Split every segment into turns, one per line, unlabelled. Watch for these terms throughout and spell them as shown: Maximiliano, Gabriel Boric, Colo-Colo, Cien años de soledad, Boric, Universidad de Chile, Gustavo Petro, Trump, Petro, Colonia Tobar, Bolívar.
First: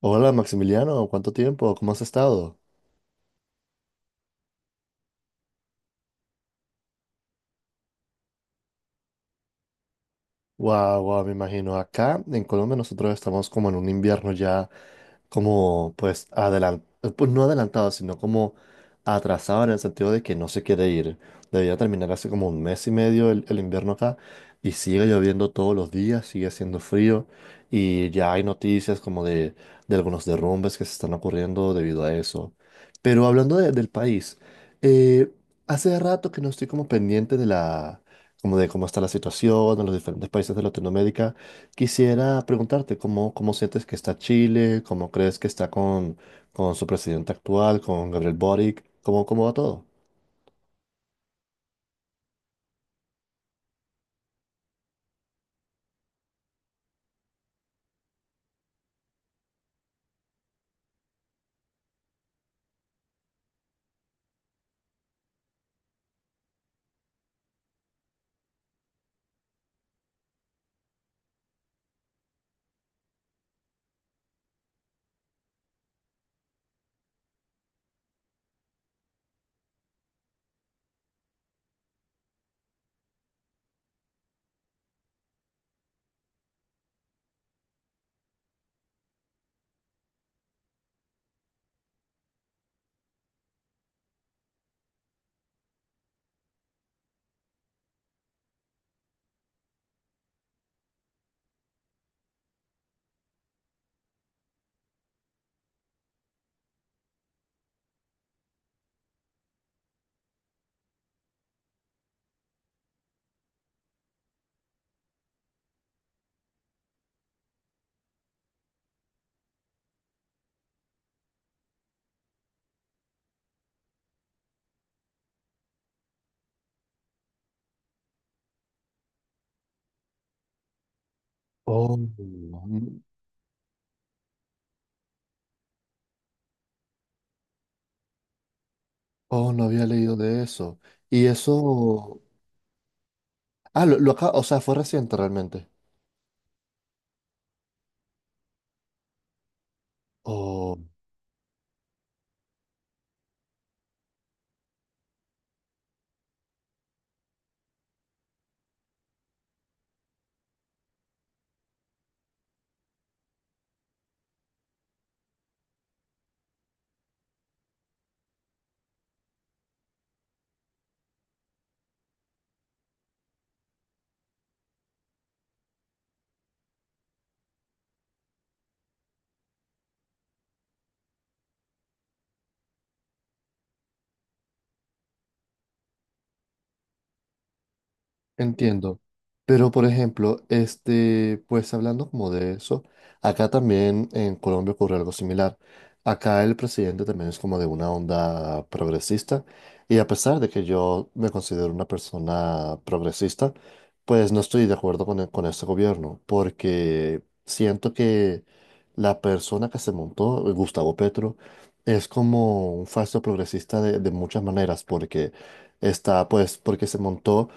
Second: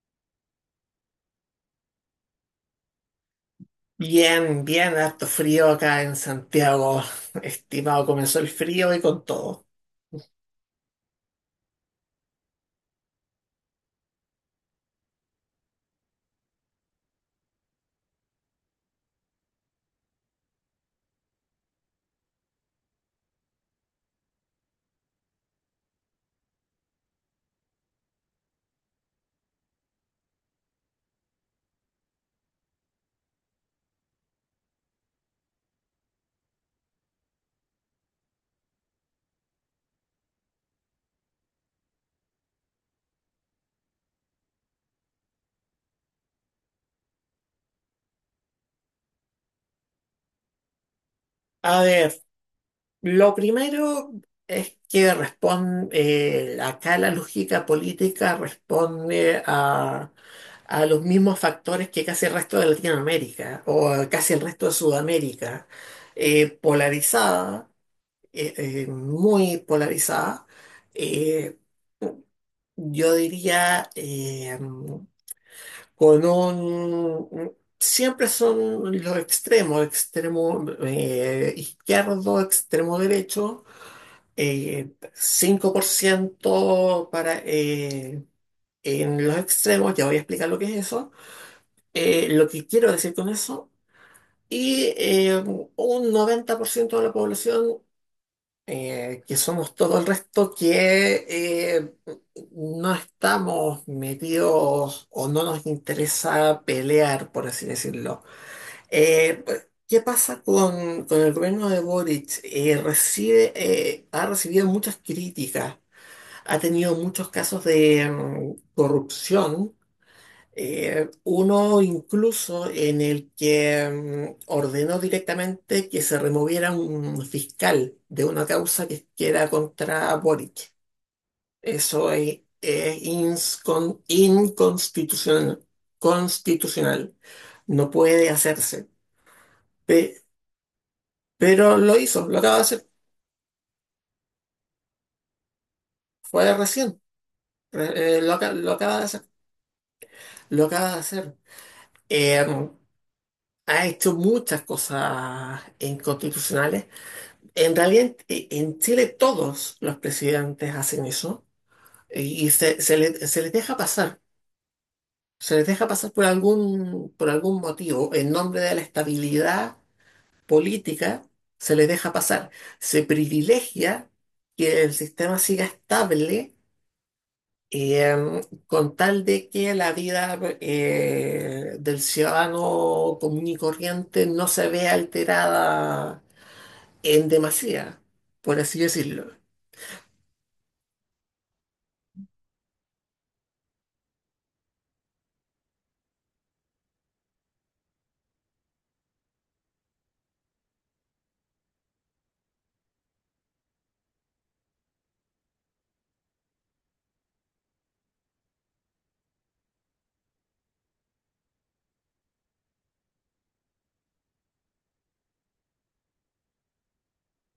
Hola Maximiliano, ¿cuánto tiempo? ¿Cómo has estado?
Bien, bien, harto frío acá en Santiago, estimado. Comenzó el frío y con todo.
Guau, guau, me imagino. Acá en Colombia nosotros estamos como en un invierno ya como pues adelantado, pues no adelantado, sino como atrasado en el sentido de que no se quiere ir. Debía terminar hace como un mes y medio el invierno acá y sigue lloviendo todos los días, sigue haciendo frío y ya hay noticias como de algunos derrumbes que se están ocurriendo debido a eso. Pero hablando del país, eh, hace rato que no estoy como pendiente como de cómo está la situación en los diferentes países de Latinoamérica. Quisiera preguntarte cómo sientes que está Chile, cómo crees que está con su presidente actual, con Gabriel Boric, cómo va todo.
A ver, lo primero es que responde, acá la lógica política responde a los mismos factores que casi el resto de Latinoamérica o a casi el resto de Sudamérica, polarizada, muy polarizada, eh, yo diría con un... Siempre son los extremos, extremo izquierdo, extremo derecho, 5% para, en los extremos, ya voy a explicar lo que es eso, lo que quiero decir con eso, y un 90% de la población, que somos todo el resto, que no estamos metidos o no nos interesa pelear, por así decirlo. Eh, ¿Qué pasa con el gobierno de Boric? Recibe, ha recibido muchas críticas, ha tenido muchos casos de corrupción. Uno incluso en el que ordenó directamente que se removiera un fiscal de una causa que era contra Boric.
Oh,
Eso
mm,
es inconstitucional. Constitucional. No puede hacerse.
oh, no había leído
Pe-
de eso. Y
pero lo
eso.
hizo, lo acaba de hacer.
Ah, lo acá, o sea, fue reciente realmente.
Fue recién. Lo acaba de hacer. Lo acaba de hacer. Eh, ha hecho muchas cosas inconstitucionales. En realidad, en Chile todos los presidentes hacen eso y se les deja pasar. Se les deja pasar por algún motivo. En nombre de la estabilidad política, se les deja pasar. Se privilegia que el sistema siga estable, eh, con tal de que la vida del ciudadano común y corriente no se vea alterada en demasía, por así
Entiendo.
decirlo.
Pero, por ejemplo, este, pues hablando como de eso, acá también en Colombia ocurre algo similar. Acá el presidente también es como de una onda progresista y a pesar de que yo me considero una persona progresista, pues no estoy de acuerdo con este gobierno porque siento que la persona que se montó, Gustavo Petro, es como un falso progresista de muchas maneras porque está, pues, porque se montó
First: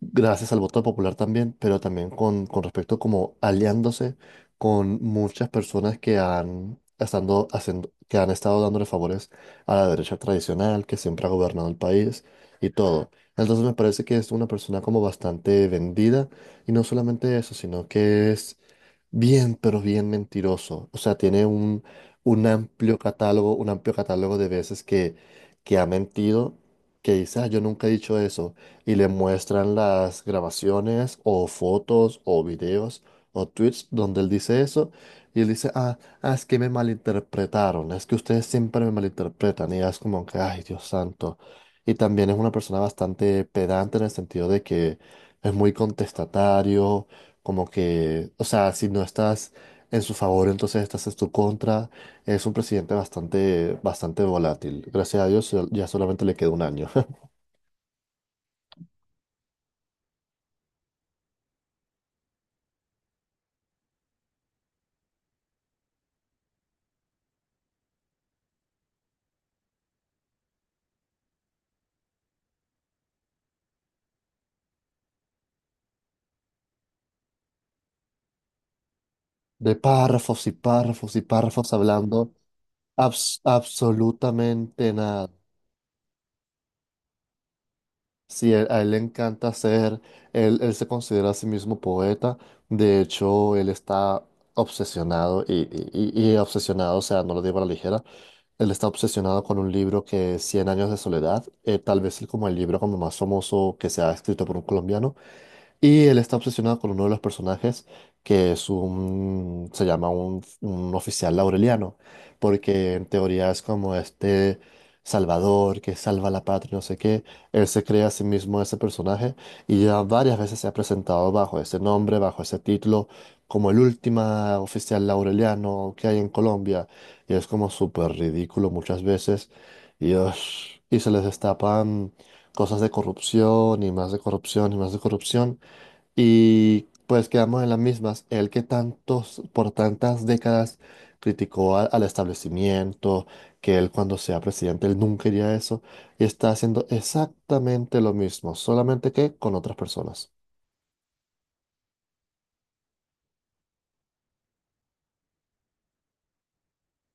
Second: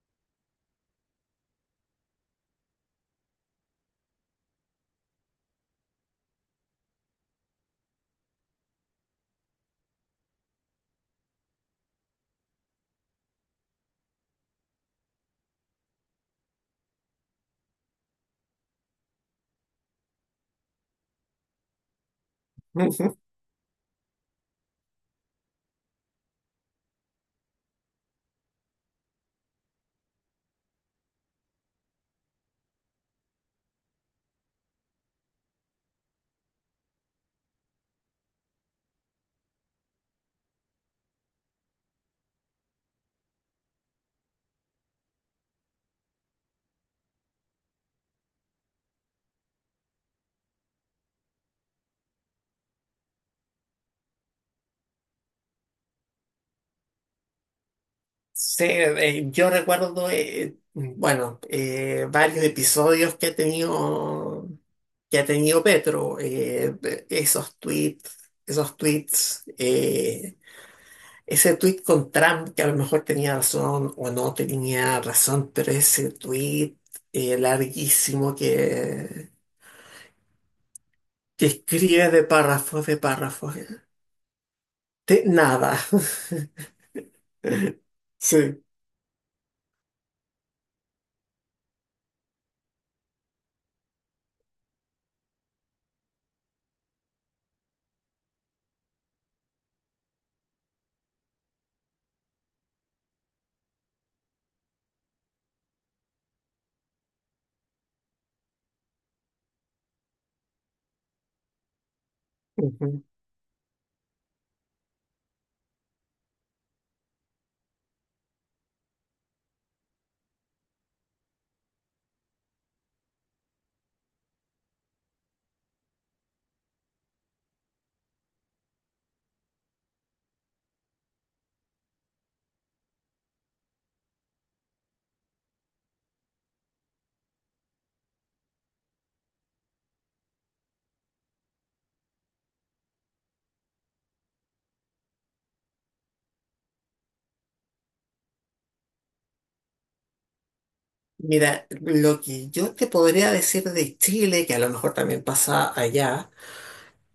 gracias al voto popular también, pero también con respecto como aliándose con muchas personas que han estado dándole favores a la derecha tradicional, que siempre ha gobernado el país y todo. Entonces me parece que es una persona como bastante vendida y no solamente eso, sino que es bien, pero bien mentiroso. O sea, tiene un amplio
Ujú.
catálogo, un amplio catálogo de veces que ha mentido, que dice, ah, yo nunca he dicho eso. Y le muestran las grabaciones o fotos o videos o tweets donde él dice eso. Y él dice, ah, ah, es que me malinterpretaron. Es que ustedes siempre me malinterpretan. Y es como que, ay, Dios santo. Y también es una persona bastante pedante en el sentido de que es muy contestatario como que, o sea, si no estás en su favor, entonces estás en su contra. Es un presidente bastante, bastante volátil. Gracias a Dios ya solamente le queda un año.
Sí, yo recuerdo, bueno, varios episodios que ha tenido Petro, esos tweets, esos tweets, eh, ese tweet con Trump que a lo mejor tenía razón o no tenía razón, pero ese tweet larguísimo
De párrafos y párrafos y
que
párrafos
escribe de
hablando
párrafos, de párrafos,
absolutamente
de
nada.
nada.
Sí,
Sí.
a él le encanta ser, él se considera a sí mismo poeta, de hecho él está obsesionado y obsesionado, o sea, no lo digo a la ligera, él está obsesionado con un libro que es Cien años de soledad, tal vez como el libro como más famoso que se ha escrito por un colombiano, y él está obsesionado con uno de los personajes, que es se llama un oficial laureliano, porque en teoría es como este salvador que salva la patria, no sé qué. Él se crea a sí mismo ese personaje y ya varias veces se ha presentado bajo ese nombre, bajo ese título, como el último oficial laureliano que hay en Colombia. Y es como súper ridículo muchas veces. Y, ush, y se les destapan cosas de corrupción y más de corrupción y más de corrupción. Y pues quedamos en las mismas. Él que tantos, por tantas décadas criticó al establecimiento, que él cuando sea presidente, él nunca haría eso, y está haciendo exactamente lo mismo, solamente que con otras personas.
Mira, lo que yo te podría decir de Chile, que a lo mejor también pasa allá,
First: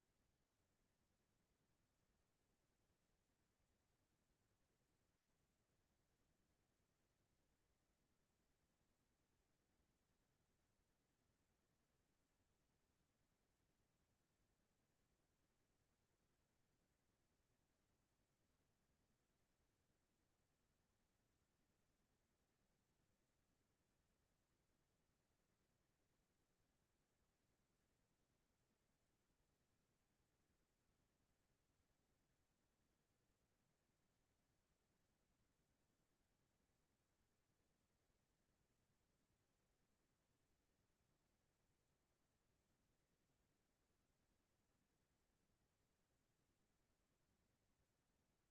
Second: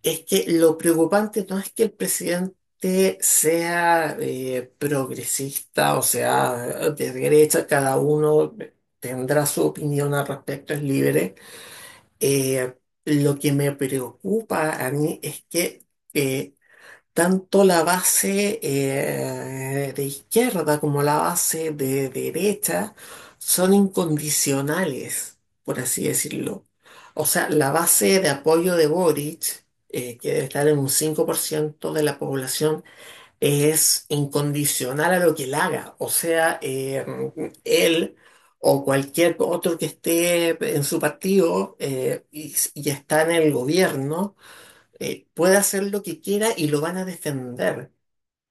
es que lo preocupante no es que el presidente sea progresista o sea de derecha, cada uno tendrá su opinión al respecto, es libre. Eh, lo que me preocupa a mí es que eh, tanto la base de izquierda como la base de derecha son incondicionales, por así decirlo. O sea, la base de apoyo de Boric, que debe estar en un 5% de la población, es incondicional a lo que él haga. O sea, él o cualquier otro que esté en su partido y está en el gobierno puede hacer lo que quiera y lo van a defender.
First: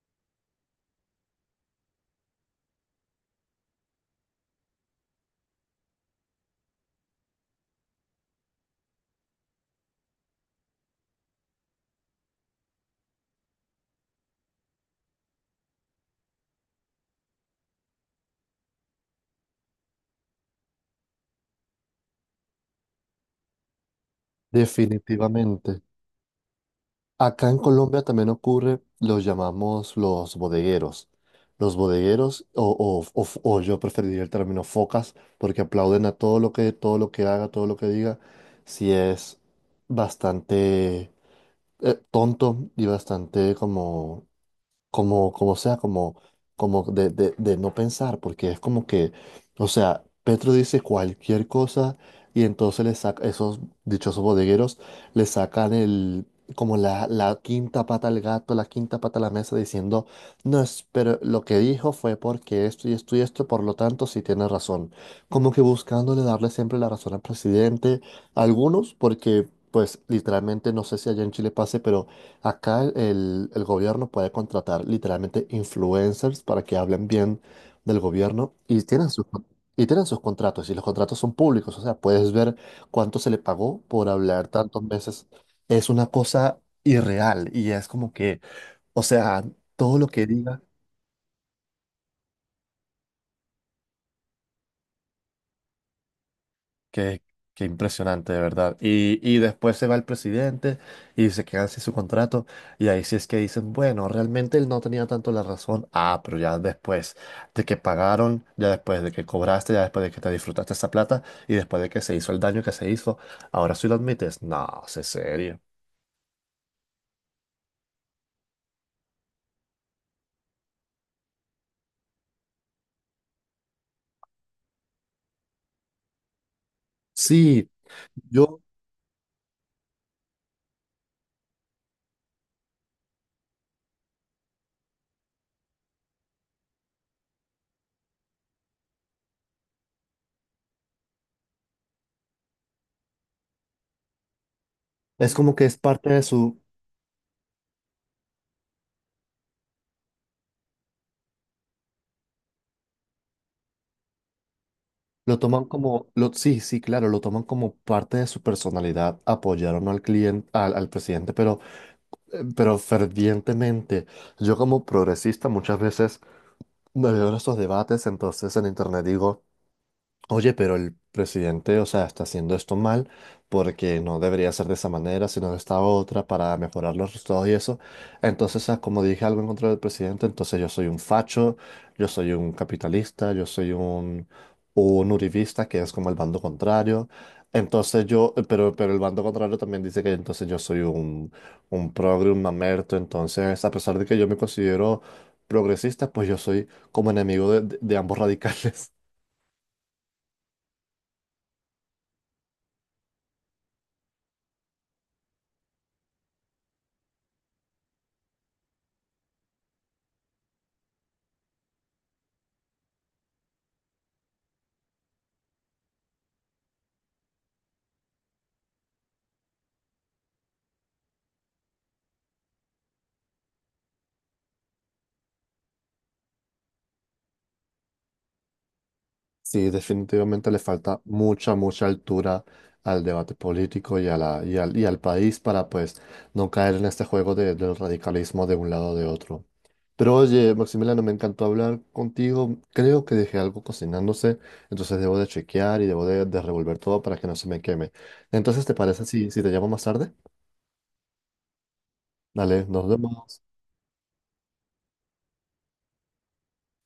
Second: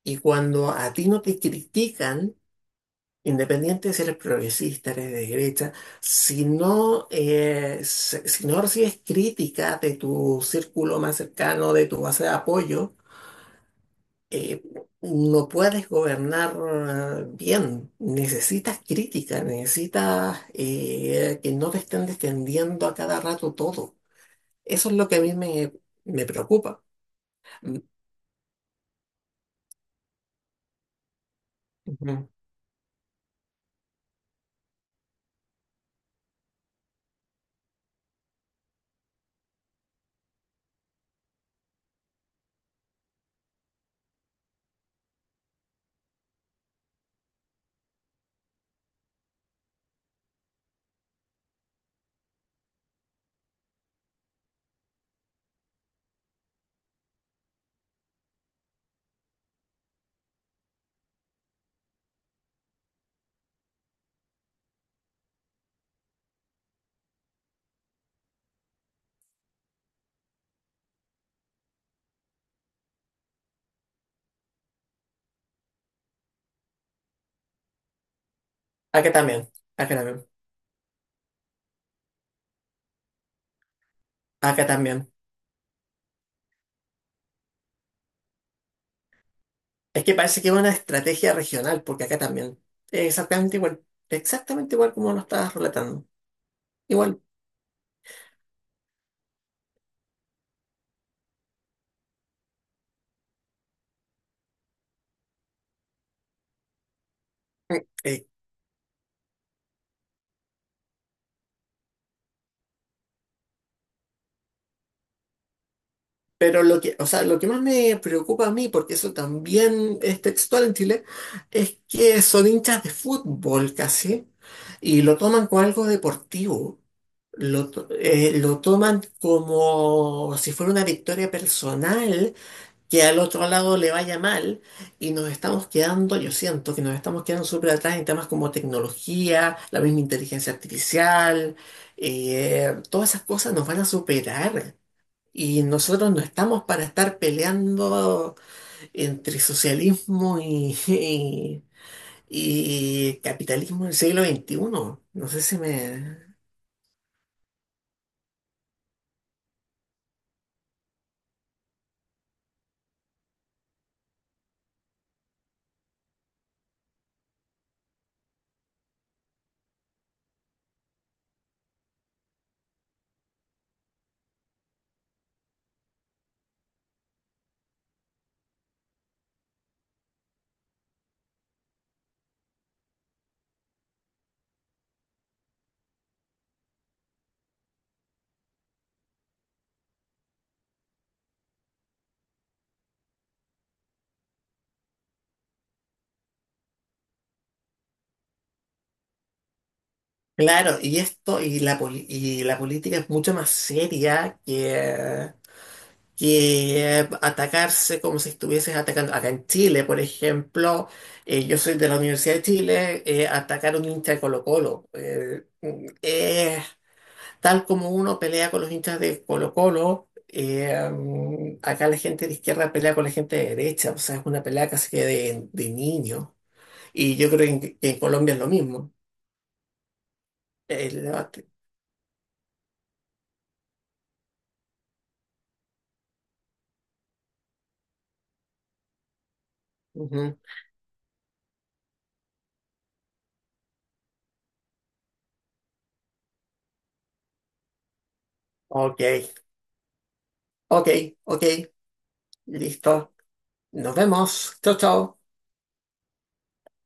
Y cuando a ti no te critican, independiente de si eres progresista, eres de derecha, si no, si no recibes crítica de tu círculo más cercano, de tu base de apoyo, eh, no puedes gobernar bien. Necesitas crítica, necesitas que no te estén defendiendo a cada rato todo. Eso es lo que a mí me,
Definitivamente.
me preocupa.
Acá en Colombia también ocurre, los llamamos los bodegueros. Los
Ujú.
bodegueros, o- o- o yo preferiría el término focas, porque aplauden a todo lo que haga, todo lo que diga, si es bastante tonto y bastante como sea, como de, de no pensar, porque es como que, o sea, Petro dice cualquier cosa y entonces esos dichosos bodegueros le sacan el, como la quinta pata al gato, la quinta pata a la mesa diciendo, no, es, pero lo que dijo fue porque esto y esto y esto, por lo tanto, sí tiene razón. Como que buscándole darle siempre la razón al presidente, algunos porque. Pues literalmente no sé si allá en Chile pase, pero acá el gobierno puede contratar literalmente influencers para que hablen bien del gobierno y tienen
Acá también,
y
acá
tienen sus
también,
contratos y los contratos son públicos, o sea, puedes ver cuánto se le pagó por hablar
acá
tantos
también.
meses. Es una cosa irreal y es como que, o sea, todo
Es
lo
que
que
parece que es
diga.
una estrategia regional, porque acá también. Es exactamente igual como lo estabas relatando. Igual.
Qué, qué impresionante, de verdad. Y después se va el presidente y se queda sin su contrato. Y ahí sí es que dicen, bueno, realmente él no tenía tanto la razón. Ah, pero ya después de que
Eh,
pagaron, ya después de que cobraste, ya después de que te disfrutaste esa plata y después de que se hizo el daño que se hizo, ahora sí lo admites. No, sé serio.
pero lo que, o sea, lo que más me preocupa a mí, porque eso también es textual en Chile, es que son hinchas de fútbol casi, y lo toman como algo deportivo.
Sí,
Lo
yo
toman como si fuera una victoria personal que al otro lado le vaya mal y nos estamos quedando, yo siento que nos estamos quedando súper atrás en temas como tecnología, la misma inteligencia artificial, todas esas cosas nos van a superar.
es como
Y
que es parte
nosotros no
de su.
estamos para estar peleando entre socialismo y, y, y capitalismo del siglo XXI. No
Lo
sé si
toman como,
me...
lo, Sí, sí, claro, lo toman como parte de su personalidad, apoyar o no al cliente, al presidente, pero fervientemente. Yo como progresista muchas veces me veo en estos debates, entonces en internet digo. Oye, pero el presidente, o sea, está haciendo esto mal porque no debería ser de esa manera, sino de esta otra para mejorar los resultados y eso. Entonces, ah, como dije algo en contra del presidente, entonces yo soy un facho, yo soy un capitalista, yo soy un uribista, que es como el bando contrario. Entonces yo, pero el bando contrario también dice que entonces yo soy un progre, un mamerto. Entonces, a pesar de que yo me considero progresista, pues yo soy como enemigo de ambos radicales.
Claro, y esto, y la, y la política es mucho más seria que, que atacarse como si estuvieses atacando. Acá en Chile, por ejemplo, yo soy de la Universidad de Chile, atacar a un hincha de Colo-Colo. Tal como uno pelea con los hinchas de Colo-Colo, acá la gente de izquierda pelea con la gente de derecha, o sea, es una pelea casi que de niño. Y yo creo que en Colombia es lo mismo.
Sí, definitivamente le falta
El debate.
mucha, mucha altura al debate político y, a la, y al país para pues no caer en este juego del radicalismo de un lado o de otro. Pero
Ujú.
oye, Maximiliano, me encantó hablar contigo. Creo que dejé algo cocinándose, entonces debo de chequear y debo de revolver todo para que no se me queme. Entonces, ¿te
Ok,
parece si te llamo más tarde?
ok, ok,
Dale, nos
listo.
vemos.
Nos vemos. Chao, chao.